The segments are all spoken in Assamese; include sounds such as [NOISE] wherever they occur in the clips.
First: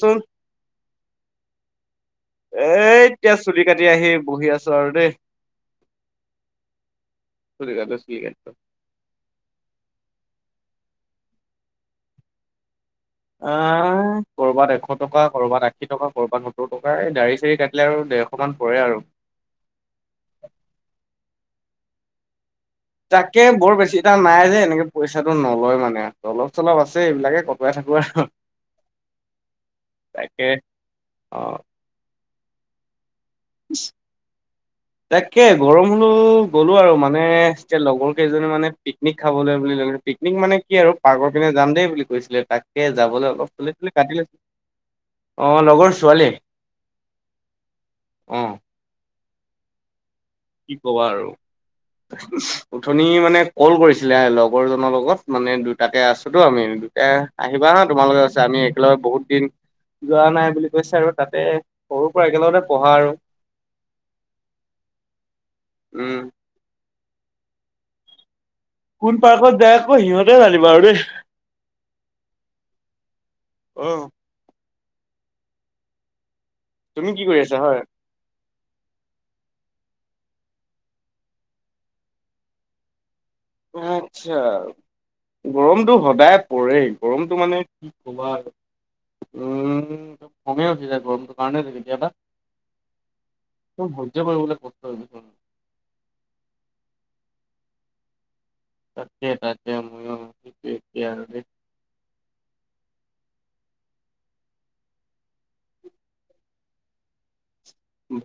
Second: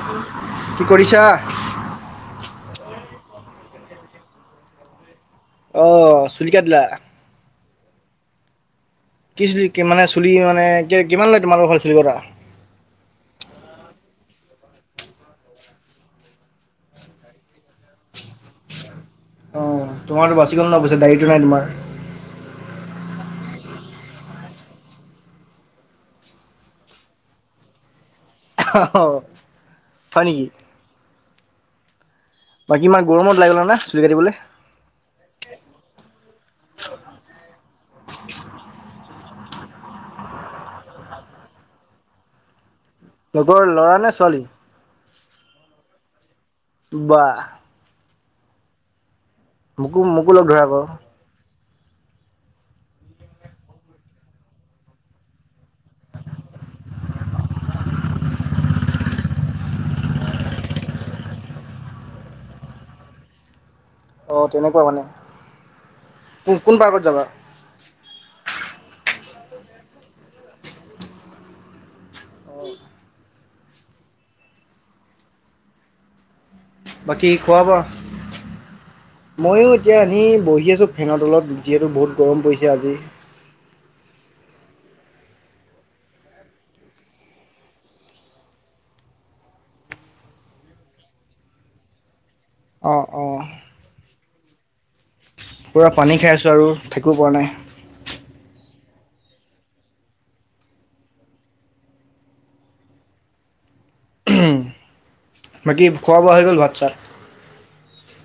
চোন কি কৰিছা? এই এতিয়া চুলি কাটি আহি বহি আছো আৰু দেই। অহ চুলি কাটিলা? চুলি কাটিলো চুলি কাটিলো। কি চুলি মানে চুলি মানে কিমান লয় তোমালোকৰ ফালে চুলি কটা? অহ কৰবাত এশ টকা, কৰবাত আশী টকা, কৰবাত সত্তৰ টকা, এই দাড়ি চাড়ি কাটিলে আৰু ডেৰশ মানে পৰে আৰু। অ তোমাৰতো বাচি গ'ল ন পিছে দাড়িটো নাই তোমাৰ? তাকে বৰ বেছি এটা নাই যে এনেকে পইচাটো নলয় মানে, অলপ চলপ আছে এইবিলাকে কটোৱাই থাকো আৰু হয় তাকে নেকি? অ বাকি ইমান গৰমত ওলাই গ'লা নে চুলি কাটিবলে। তাকে গৰম হলেও গ'লো আৰু মানে, এতিয়া লগৰ কেইজনী মানে পিকনিক খাবলৈ বুলি পিকনিক মানে কি আৰু পাৰ্কৰ পিনে যাম দেই বুলি কৈছিলে, তাই কে যাবলৈ অলপ লগৰ চুলি ল'ৰা তুলি নে কাটি ছোৱালী? লৈছো। অ লগৰ ছোৱালী? বাহ। অহ। মোকো মোকো লগ ধৰা আক। উঠনি মানে কল কৰিছিলে লগৰজনৰ লগত মানে দুটাকে আছোতো আমি। দুটাই আহিবা হা তোমালোকে তাৰপিছত, আমি একেলগে বহুত দিন যোৱা নাই বুলি কৈছে আৰু তাতে সৰু পৰা একেলগতে পঢ়া আৰু। অ তেনেকোৱা মানে, উম। কোন কোন পাৰ্কত যাবা? কোন পাৰ্কত যায় আক সিহঁতে জানিব আৰু দেই। অ। তুমি কি বাকী কৰি খোৱা আছা বোৱা? হয়? ময়ো এতিয়া এনে বহি আছোঁ ফেনৰ তলত, যিহেতু বহুত গৰম পৰিছে আজি। আচ্ছা। গৰমতো সদায় পৰে গৰমতো মানে কি কবা আৰু। উম একদম খঙে উঠি যায় গৰমটোৰ কাৰণে যে কেতিয়াবা। অ অ। সহ্য কৰিবলে কষ্ট হৈছে পূৰা পানী খাই আছো আৰু থাকিব পৰা নাই। তাকে তাকে মইয়ো এইটো এতিয়া আৰু বাকী খোৱা বোৱা হৈ গ'ল ভাত চাত?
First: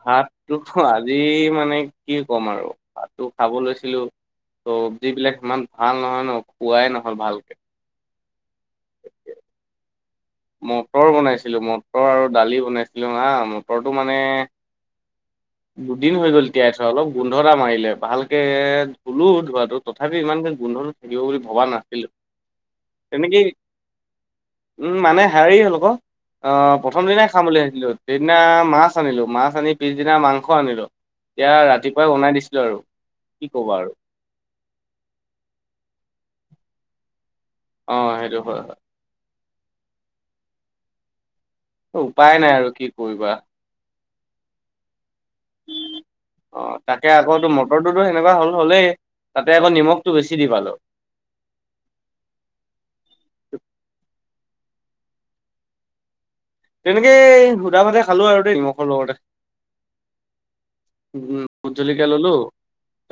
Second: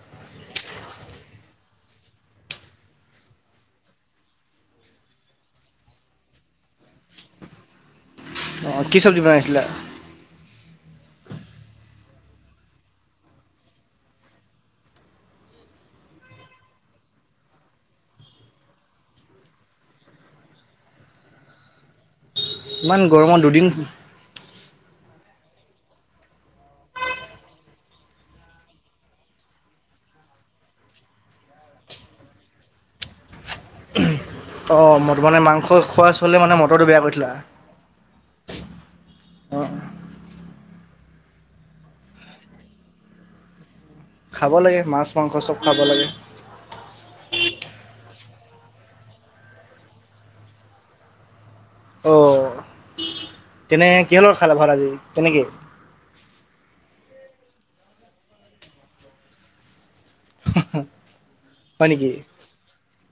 ভাতটো আজি মানে কি ক'ম আৰু ভাতটো খাব লৈছিলো চবজিবিলাক ইমান ভাল নহয় ন খুৱাই নহল ভালকে। অঁ কি চব্জি বনাইছিলো? মটৰ বনাইছিলোঁ মটৰ আৰু দালি বনাইছিলোঁ হা মটৰটো মানে। দুদিন হৈ গ'ল তিয়াই থোৱা অলপ গোন্ধ এটা মাৰিলে, ভালকে ধুলো ধোৱাটো তথাপিও ইমান। গোন্ধটো থাকিব বুলি ভবা নাছিলো। ইমান গৰমত তেনেকেই দুদিন। উম মানে হেৰিৰ হ'ল আকৌ। অ প্ৰথম দিনাই খাম বুলি ভিছিলো সেইদিনা মাছ আনিলো মাছ আনি পিছদিনা মাংস। আনিলো এতিয়া ৰাতিপুৱাই ওনাই দিছিলো আৰু কি কবা আৰু। অ ম মানে মাংস খোৱা চ হলে মানে মটৰটো বেয়া কৰিছিলা। অ সেইটো হয় হয়। অ। উপায় নাই আৰু কি কৰিবা খাব লাগে মাছ মাংস চব খাব লাগে অ তাকে আকৌ তো মটৰটোতো সেনেকোৱা হ'ল হ'লেই তাতে আকৌ নিমখটো বেছি দি পালো। অ তেনে কিহলৰ খালে ভাল আজি তেনেকে। তেনেকে সুধা ভাতে খালো আৰু দেই নিমখৰ লগতে। উ ভোট হয় জলকীয়া নেকি ললো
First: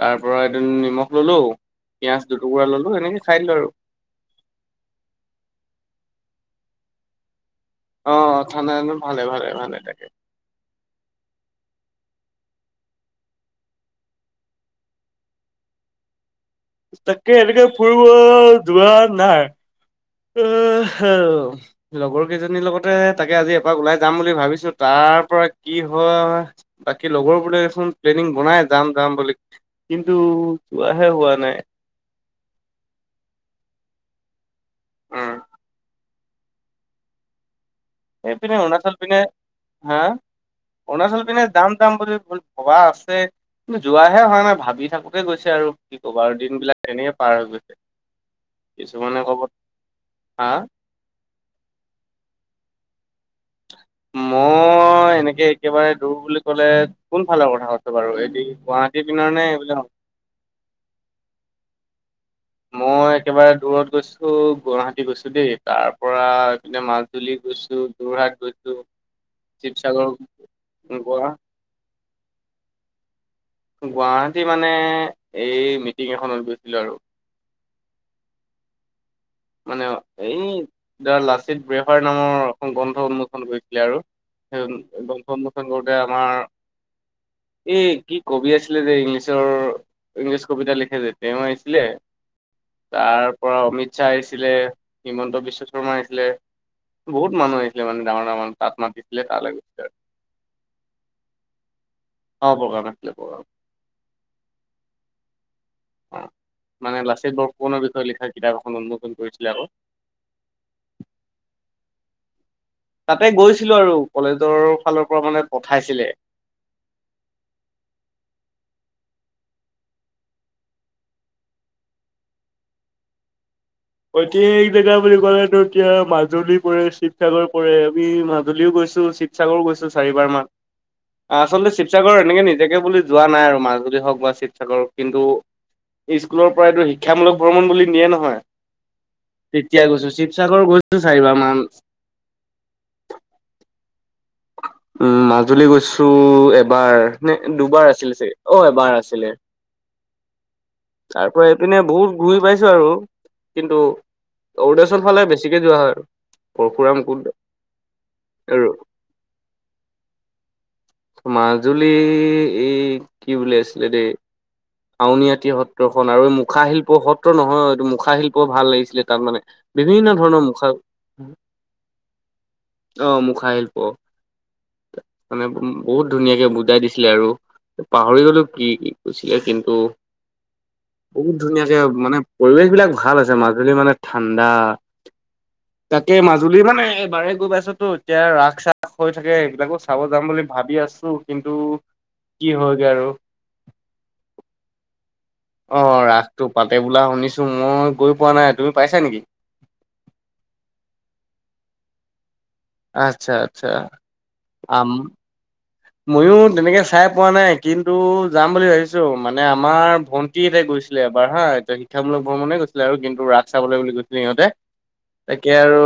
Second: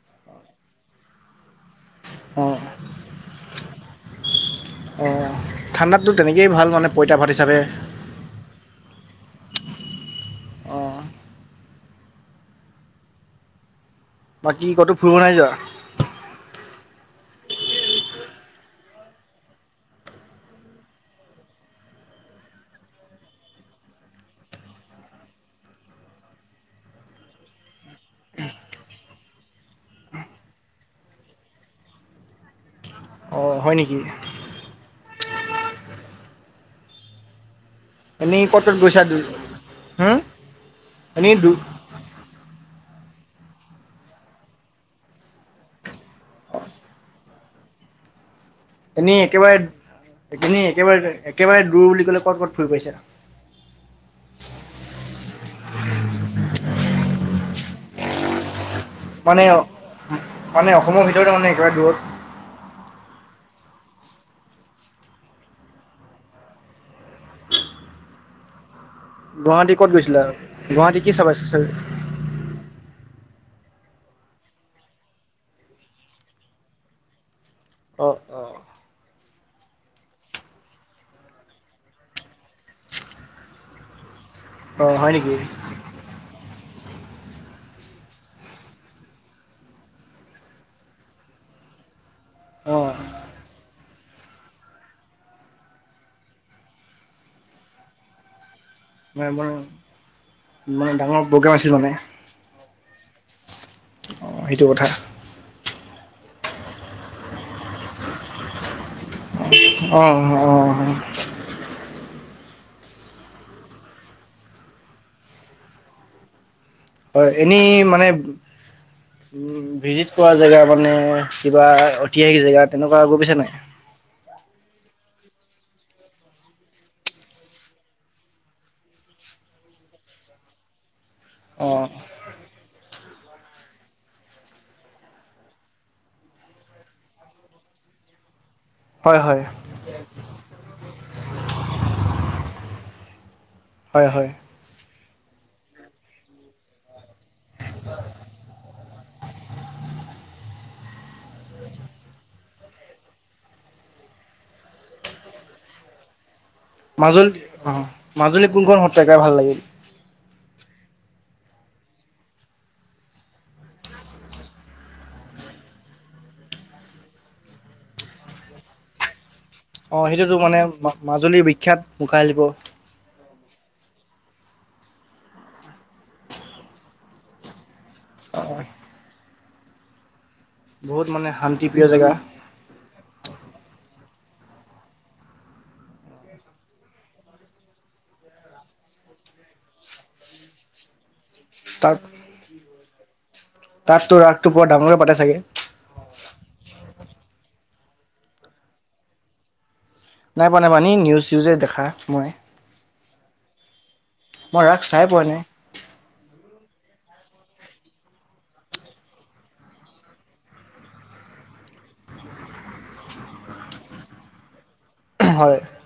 তাৰ পৰা এদিন নিমখ ললো। পিযয়াজ দুটুকুৰা ললো এনেকে খাই দিলো আৰু। অ ঠাণ্ডাতো তেনেকেই ভাল মানে পইতা ভাত হিচাপে। অ থানা ভালে ভালে ভালে থাকে। অঁ বাকী কতো ফুৰিব নাই যোৱা। তাকে এনেকে ফুৰিব যোৱা নাই। আহ লগৰ কেইজনীৰ লগতে তাকে আজি এপাক ওলাই যাম বুলি ভাবিছো তাৰ। তাৰ পৰা কি হয় বাকী লগৰ বোলে দেচোন প্লেনিং বনাই যাম যাম বুলি কি। কিু যোৱাহে হোৱা নাই। অঁ হয় নেকি। উম। এনেই এইপিনে ক'ত ক'ত অৰুণাচল গৈছা পিনে হা। হম অৰুণাচল এনেই পিনে দু দাম দাম বুলি ভবা আছে। কিন্তু যোৱাহে হ নাই ভাবি থাকোতে গৈছে আৰু কি কব আৰু দিন বিলাক তেনে পাৰ হৈ গৈছে। [UNINTELLIGIBLE] এনে ক'ব একেবাৰে হা এনে একেবাৰে একেবাৰে দূৰ বুলি ক'লে ক'ত ক'ত ফুৰি পৰিছে। মই এনেকে একেবাৰে দূৰ বুলি ক'লে কোন। ভালৰ কথা আছে বাৰু এ গুৱাহাটী। পিনৰ নে মানে এইবিলাক মানে অসমৰ ভিতৰতে ত মানে একেবাৰে দূৰত। মই একেবাৰে দূৰত গৈছো গুৱাহাটী গৈছো দেই তাৰ পৰাপিনে মাজুলী। গৈছো যোৰহাট গৈছো। গুৱাহাটী ক'ত শিৱসাগৰ গৈছিলে আৰু গুৱাহাটী কি গুৱা চাবাইছিল। গুৱাহাটী মানে এই মিটিং এখনত গৈছিলো আৰু। অঁ অঁ। মানে এই ধৰা লাচিত ব্ৰেহাৰ নামৰ এখন গ্ৰন্থ উন্মোচন কৰিছিলে আৰু। অ সেই হয় নেকি? বংশন্চন কৰোতে আমাৰ। এ কি কবি আছিলে যে ইংলিছৰ ইংলিছ কবিতা লিখে যে তেওঁ আহিছিলে। অ তাৰ পৰা অমিত। চাহ আহিছিলে হিমন্ত বিশ্ব শৰ্মা আহিছিলে বহুত মানুহ আহিছিলে মানে ডাঙৰ ডাঙৰ। তাত মাচ দিছিল মানে তালে মানে গৈছিলে। মানে ডাঙৰ প্ৰগ্ৰেম আছিল মানে। অ প্ৰগ্ৰাম আছিলে প্ৰগ্ৰাম অঁ সেইটো কথা। অ মানে লাচিত বৰফুকনৰ বিষয়ে লিখা কিতাপ এখন উন্মু অঁ অ তাতে গৈছিলো আৰু কলেজৰ ফালৰ পৰা মানে পঠাইছিলে হয় এনেই মানে উ ভিজিত কৰা জেগা মানে কিবা ঐতিহাসিক জেগা তেনেকুৱা গৈ পাইছা নাই ঐতিহাসিক জেগা বুলি কলে টো এতিয়া মাজুলী পৰে শিৱসাগৰ পৰে আমি মাজুলীও গৈছো শিৱসাগৰ গৈছো চাৰিবাৰ মান অ আচলতে শিৱসাগৰ এনেকে নিজাকে বুলি যোৱা নাই আৰু মাজুলী হওক বা শিৱসাগৰ হওক কিন্তু এই স্কুলৰ পৰা এইটো শিক্ষামূলক ভ্ৰমণ বুলি নিয়ে নহয়। হয় হয় তেতিয়া গৈছো শিৱসাগৰ গৈছো চাৰিবাৰ মান হয় হয় উম মাজুলী গৈছো এবাৰ নে দুবাৰ আছিলে চাগে অ এবাৰ আছিল ছিলে। তাৰ পৰা এইপিনে বহুত ঘূৰি পাইছো আৰু কিন্তু। অৰুণাচল ফালে বেছিকে যোৱা হয় আৰু। পৰশুৰাম কুণ্ড মাজুলী অ মাজুলী আৰু কোনখন সত্ৰকাই ভাল লাগিল। মাজুলী এই কি বুলি আছিলে দেই আউনীআটি সত্ৰখন আৰু এই মুখা শিল্প সত্ৰ নহয় এইটো মুখা শিল্প ভাল লাগিছিলে তাত মানে। অ বিভিন্ন সেইটোতো ধৰণৰ মানে মুখা অ মাজুলীৰ বিখ্যাত মুখাশিল্প মুখা মুখা শিল্প মানে বহুত ধুনীয়াকে বুজাই দিছিলে আৰু পাহৰি অ গলো কি কি কৈছিলে কিন্তু মানে বহুত ধুনীয়াকে শান্তিপ্ৰিয় জেগা মানে পৰিৱেশ বিলাক ভাল আছে মাজুলী মানে ঠাণ্ডা তাকে মাজুলী মানে এবাৰে গৈ পাইছো তো এতিয়া ৰাস চাস হৈ থাকে সেইবিলাকো চাব যাম বুলি ভাবি আছো। কিন্তু তাত কি হয়গৈ আৰু তাততো ৰাসটো বৰ ডাঙৰকে পাতে চাগে। অ ৰাসটো পাতে বোলা শুনিছো মই গৈ পোৱা নাই তুমি পাইছা নেকি নাই পোৱা নাই পোৱা নিউজ চিউজে দেখা মই। আচ্ছা আচ্ছা মই ৰাস চাই পোৱা নাই মইয়ো তেনেকে চাই পোৱা নাই কিন্তু যাম বুলি ভাবিছো মানে আমাৰ ভন্টি হেতে গৈ গৈছিলে এবাৰ হা এতিয়া শিক্ষামূলক ভ্ৰমণে গৈছিলে আৰু কিন্তু ৰাস চাবলৈ বুলি গৈছিলে সিহঁতে। তাকে হয় আৰু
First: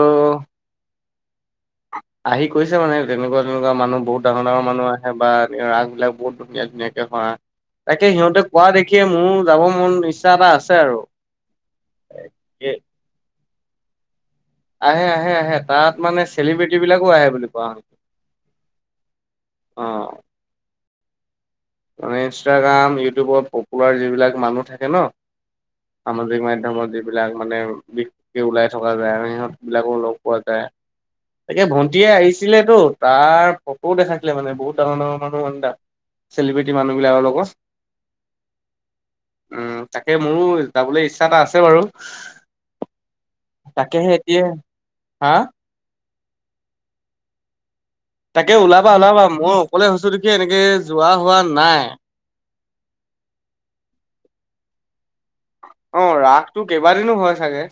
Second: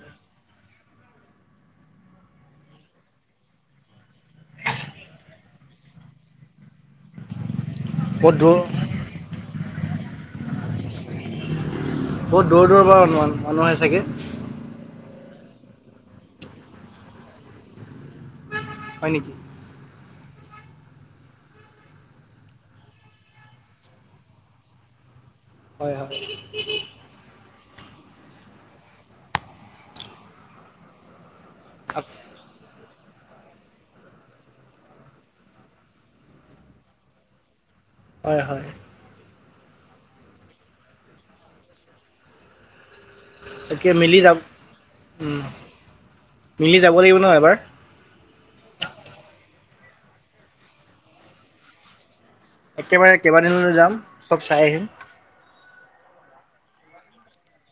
আহি কৈছে মানে তেনেকুৱা তেনেকুৱা মানুহ বহুত ডাঙৰ ডাঙৰ মানুহ আহে বাৰ ৰাসবিলাক বহুত ধুনীয়া ধুনীয়াকে হোৱা তাকে বহুত সিহঁতে দূৰ কোৱা দেখিয়ে মোৰ যাব মন ইচ্ছা এটা আছে আৰু বহুত দূৰ এ দূৰৰ পৰা ম মানুহ হয় চাগে আহে আহে আহে তাত মানে চেলিব্ৰিট বিলাকো আহে বুলি কোৱা শুনিছো হয় নেকি অ মে ইনষ্টাগ্ৰাম ইউটিউবত পপুলাৰ যিবিলাক মানুহ থাকে ন হয় হয় সামাজিক মাধ্যমত যিবিলাক মানে বিকে ওলাই থকা যায় আৰু সিহঁত বিলাকো লগ পোৱা যায় তাকে ভণ্টিয় আহিছিলেতো তাৰ ফটোও দেখাইছিলে মানে বহুত ডাঙৰ ডাঙৰ মানুহ মানো চেলিব্ৰেটি মানুহবিলাকৰ লগত হয় হয় উম তাকে মোৰো যাবলৈ ইচ্ছা এটা আছে বাৰু। তাকে মিলি তাকেহে যাম এতিয়া হা মিলি যাব লাগিব নহ এবাৰ তাকে ওলাবা ওলাবা মই অকলে হৈছো দেখি এনেকে যোৱা হোৱা নাই একেবাৰে কেইবাদিনলৈ যাম চব চাই আহিম। অহ, ৰাসটো কেইবাদিনো হয় চাগে।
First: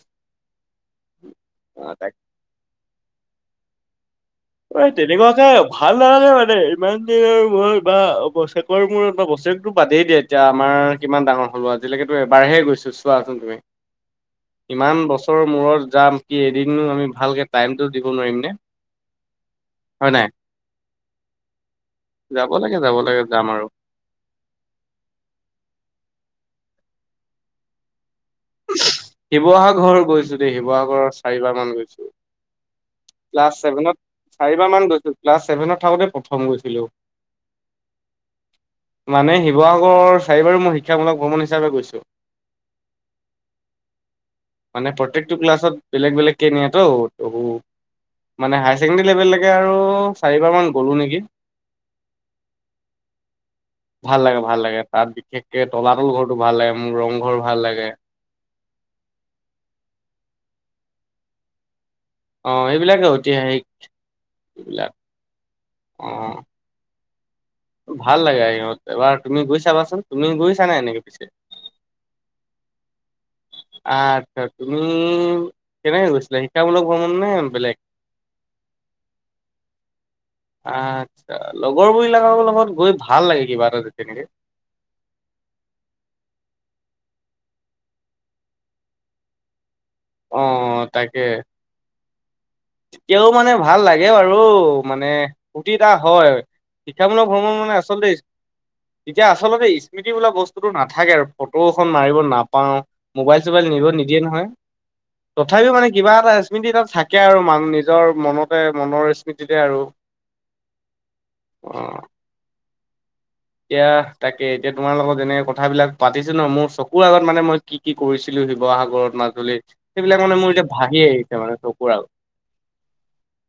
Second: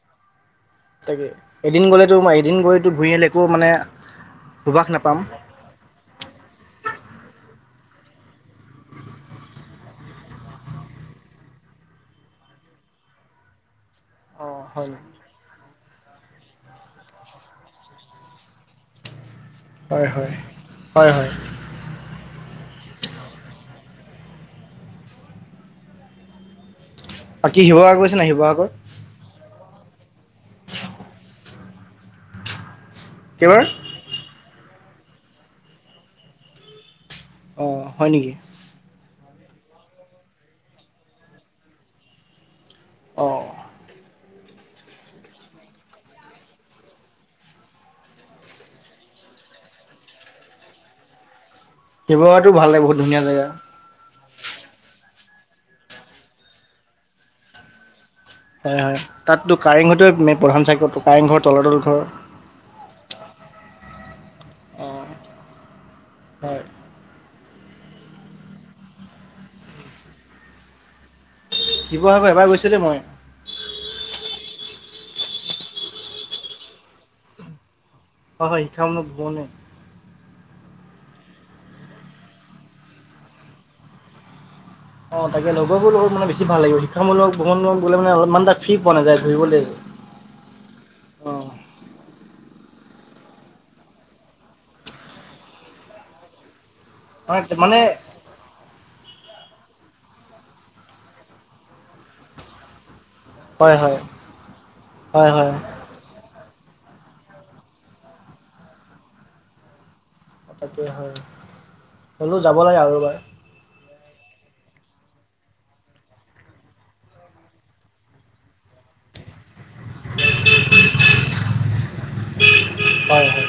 তাকে অ এদিন তাকে গ'লেতো এদিন গৈতো ঘূৰি আহিলে একো মানে সুবাস এই নাপাম তেনেকুৱাকে ভাল নালাগে মানে এ ইমান দিনৰ মূৰত বা বছৰেকৰ মূৰত বা বছৰেকৰটো বাদেই দিয়া এতিয়া আমাৰ কিমান ডাঙৰ হ'লো আজিলৈকে তো এবাৰহে গৈছো চোৱাচোন তুমি। অঁ হয় ইমান বছৰৰ মূৰত যাম কি এদিননো আমি ভালকে টাইমটো দিব নোৱাৰিমনে। হয় - হয় - হয় - হয় যাব লাগে -যাব লাগে যাম আৰু। বাকী শিৱসাগৰ গৈছা নাই শিৱসাগৰ? শিৱসাগৰ গৈছো দেই শিৱসাগৰৰ চাৰিবাৰ মান গৈছো ক্লাছ কেইবাৰ ছেভেনত চাৰিবাৰ মান গৈছিলো ক্লাছ ছেভেনত থাকোতে প্ৰথম গৈছিলো। অঁ হয় নেকি। শিৱসাগৰৰ চাৰিবাৰ মই শিক্ষামূলক ভ্ৰমণ হিচাপে গৈছোঁ। অঁ মানে প্ৰত্যেকটো ক্লাছত বেলেগ বেলেগ কে নিয়া তো তহু। মানে হায়াৰ ছেকেণ্ডেৰী লেভেললৈকে আৰু চাৰিবাৰমান গ'লোঁ নেকি। শিৱসাগৰটো ভাল লাগে বহুত ধুনীয়া জেগা। ভাল লাগে -ভাল লাগে তাত বিশেষকে তলাতল ঘৰটো ভাল লাগে মোৰ ৰংঘৰ ভাল লাগে। হয় -হয় তাততো কাৰেং ঘৰটোয়ে মে প্ৰধান চাকটো কাৰেংঘৰ তলাতল ঘৰ। অহ, এইবিলাকে ঐতিহাসিক এইবিলাক অঁ অহ। হয় ভাল লাগে আৰু সিহঁত এবাৰ তুমি গৈ চাবাচোন তুমি গৈছা নে এনেকে পিছে? শিৱসাগৰ এবাৰ গৈছোঁ দে মই। আচ্ছা তুমি কেনেকে গৈছিলা শিক্ষামলক ভ্ৰমণ নে বেলেগ? হয় -হয় শিক্ষা -মূলক ভ্ৰমনে। আচ্ছা লগৰবিলাকৰ লগত গৈ ভাল লাগে কিবা এটা যে তেনেকে। অহ, তাকে লগৰবোৰৰ লগত মানে বেছি ভাল লাগিব শিক্ষামূলক ভ্ৰমণত বোলে মানে অলপমান এটা ফ্ৰী পোৱা নাযায় ধৰিবলৈ অহ - অহ তাকে। তেতিয়াও মানে ভাল লাগে বাৰু মানে ফূৰ্তি এটা হয়। শিক্ষামূলক ভ্ৰমণ মানে আচলতে তেতিয়া আচলতে স্মৃতি বোলা বস্তুোটো নাথাকে আৰু ফটোএখন মাৰিব নাপাওঁ। মোবাইল -চোবাইল হয় নিব হয় নিদিয়ে নহয় হয় হয় তথাপিও মানে কিবা টা স্মৃতি তাত থাকে আৰু মান নিজৰ মনতে মনৰ স্মৃতিতে আৰু। তে হয় অ হ'লেও যাব লাগে আৰু এবাৰ। এতিয়া তাকে এতিয়া তোমাৰ লগত যেনেকে কথা বিলাক পাতিছো ন' মোৰ চকুৰ আগত মানে মই কি -কি কৰিছিলো শিৱসাগৰত, মাজুলী সেইবিলাক মানে মোৰ এতিয়া ভাহি আহিছে মানে চকুৰ আগত। হয় হয়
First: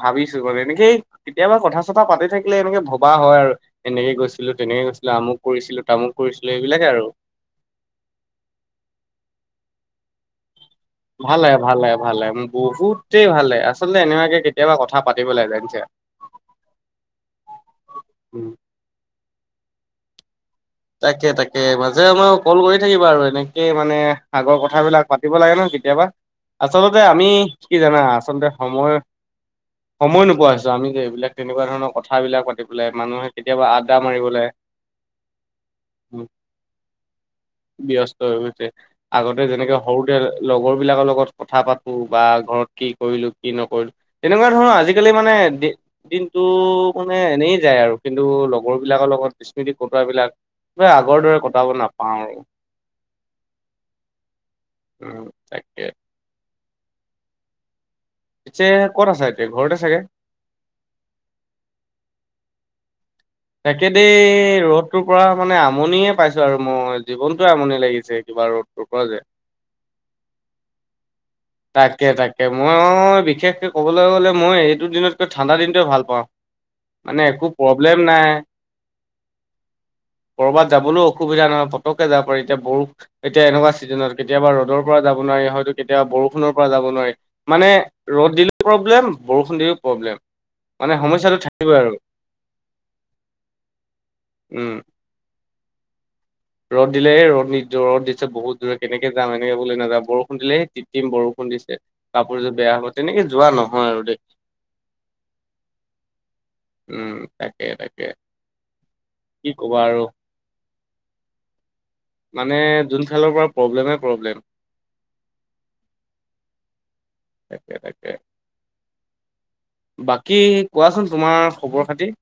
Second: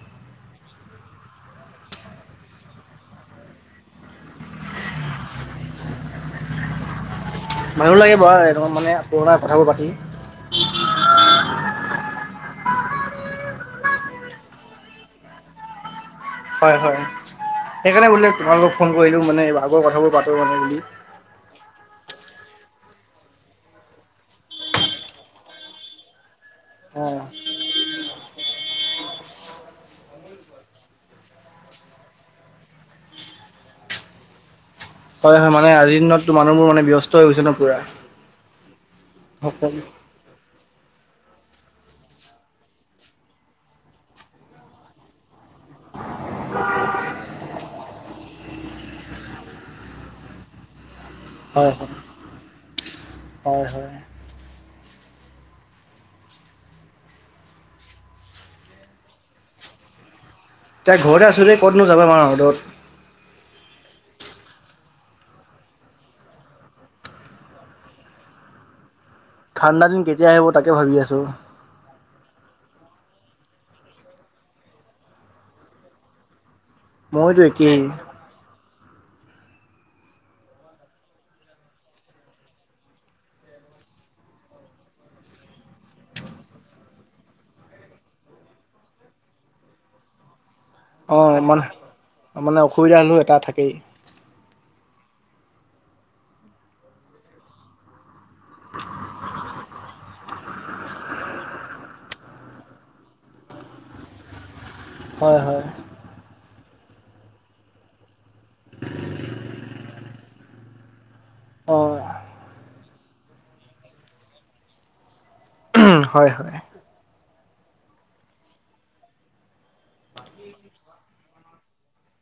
ভাবিছো মানে এনেকে কেতিয়াবা কথা- চথা পাতি থাকিলে এনেকে ভবা হয় আৰু। এনেকে গৈছিলো, তেনেকে গৈছিলো আমুক কৰিছিলো, তামুক কৰিছিলো এইবিলাকে আৰু। ভালো লাগে বাৰো এনেকৈ মানে পুৰণা কথাবোৰ পাতি। ভাল লাগে - ভাল লাগে- ভাল লাগে বহুতেই ভালে আচলতে এনেুৱাকে কেতিয়াবা কথা পাতিব লাগে জানচা হয় -হয় সেইকাৰণে বোলে তোমালও ফোন কৰিলো মানে আগৰ কথাবোৰ পাতো মানে বুলি তাকে -তাকে। তাকে মাজে মই কল কৰি থাকিবা আৰু এনেকেই মানে আগৰ কথাবিলাক পাতিব লাগে ন'কেতিয়াবা আচলতে অঁ আমি কি জানা আচলতে সময় সময় নোপোৱা হৈছো আমি যে এইবিলাক তেনেকুৱা ধৰণৰ কথাবিলাক মাতি পেলাই মানুহে কেতিয়াবা আড্ডা মাৰিবলৈ [INAUDIBLE] হয় হয় মানে আজিৰ দিনততো মানুহবোৰ মানে ব্যস্ত হৈ গৈছে ন পুৰা ব্যস্ত হৈ গৈছে আগতে সকলো যেনেকে সৰুতে লগৰ বিলাকৰ লগত কথা পাতো বা ঘৰত কি কৰিলো কি নকৰিলো তেনেকুৱা ধৰৰ আজিকালি মানে দিনটো মানে এনেই যায় আৰু কিন্তু লগৰ বিলাকৰ লগত স্মৃতি কোৱা বিলাক পোৰা আগৰ দৰে কটাব হয় হয় নাপাও আৰু। হয় হয় উম, তাকেই। পিছে কত আছা এতিয়া ঘৰতে চাগে? তাই ঘৰতে আছোঁ দেই ক'তনো যাবা ইমান ৰ'দত। তাকে দেই ৰ'দটোৰ পৰা মানে আমনিয়ে পাইছো আৰু মই জীৱনতয়ে আমনি লাগিছে কিবা। ৰ'দটোপা যে ঠাণ্ডা দিন কেতিয়া আহিব তাকে ভাবি আছোঁ। তাকে তাকে মই অ বিশেষকে ক'বলৈ গ'লে মই এইটো দিনতকৈ ঠাণ্ডা দিনটোৱে ভাল পাওঁ। মইতো একেই। [UNINTELLIGIBLE] কৰ'ৰবাত যাবলৈও অসুবিধা নহয় পতকে যাব পাৰি এতিয়া বৰ এতিয়া এনেকুৱা চিজনত কেতিয়াবা ৰ'দৰ পৰা যাব নোৱাৰি হয়তো কেতিয়াবা বৰষুণৰ পৰা যাব নোৱাৰি মানে ৰ'দ দিলেও প্ৰব্লেম বৰষুণ দিলেও প্ৰব্লেম। মানে অ সমস্যাটো ইমান থাকিবই আৰু মানে অসুবিধা হ'লেও এটা থাকেই। উম ৰ'দ দিলে ৰ'দ নি ৰ'দ দি বহুত দূৰত কেনেকে যাম এনেকে বোলে নাযা বৰষুণ দিলেই টিম- টিম বৰষুণ দিছে কাপোৰযোৰ বেয়া হ'ব তেনেকে যোৱা নহয় আৰু দেই। [INAUDIBLE] হয় -হয়। উম তাকে তাকে কি ক'বা আৰু অ মানে যোন খালৰ পৰা প্ৰব্লেমে প্ৰব্লেম উম হয় হয় তাকে তাকে বাকী কোৱাচোন তোমাৰ খবৰ খাতি?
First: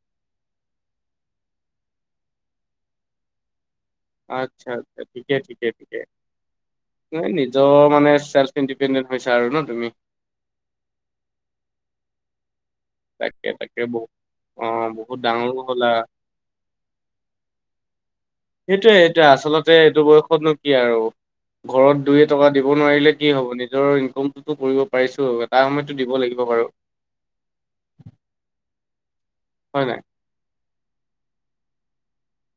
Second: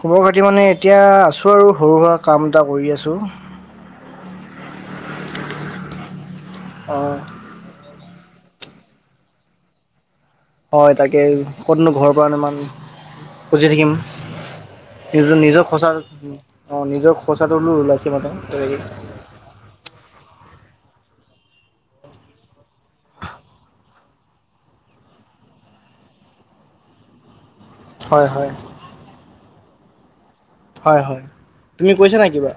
খবৰ খাতি মানে এতিয়া আছোঁ আৰু সৰু সুৰা কাম এটা কৰি আছোঁ। আচ্ছা আচ্ছা ঠিকে ঠিকে ঠিকে অ নিজৰ মানে চেল্ফ ইণ্ডিপেডেন্ট হৈছে আৰু ন তুমি হয় তাকে ক'তনো ঘৰৰ পৰা ইমান তাকে খুজি তাকে থাকিম বহ নিজৰ নিজৰ খৰচা অ নিজৰ খৰচাটো হলো ওলাইছে মানে তাকে সেইটোয়ে সেইটোয়ে আচলতে এইটো বয়সত নো কি আৰু ঘৰত দুইয়ে টকা দিব নোৱাৰিলে কি হ'ব নিজৰ ইনকমটোতো কৰিব পাৰিছো এটা সময়তো দিব লাগিব। বাৰু হয় হয়। হয় নাই? হয় হয় তুমি কৰিছা নাই কিবা?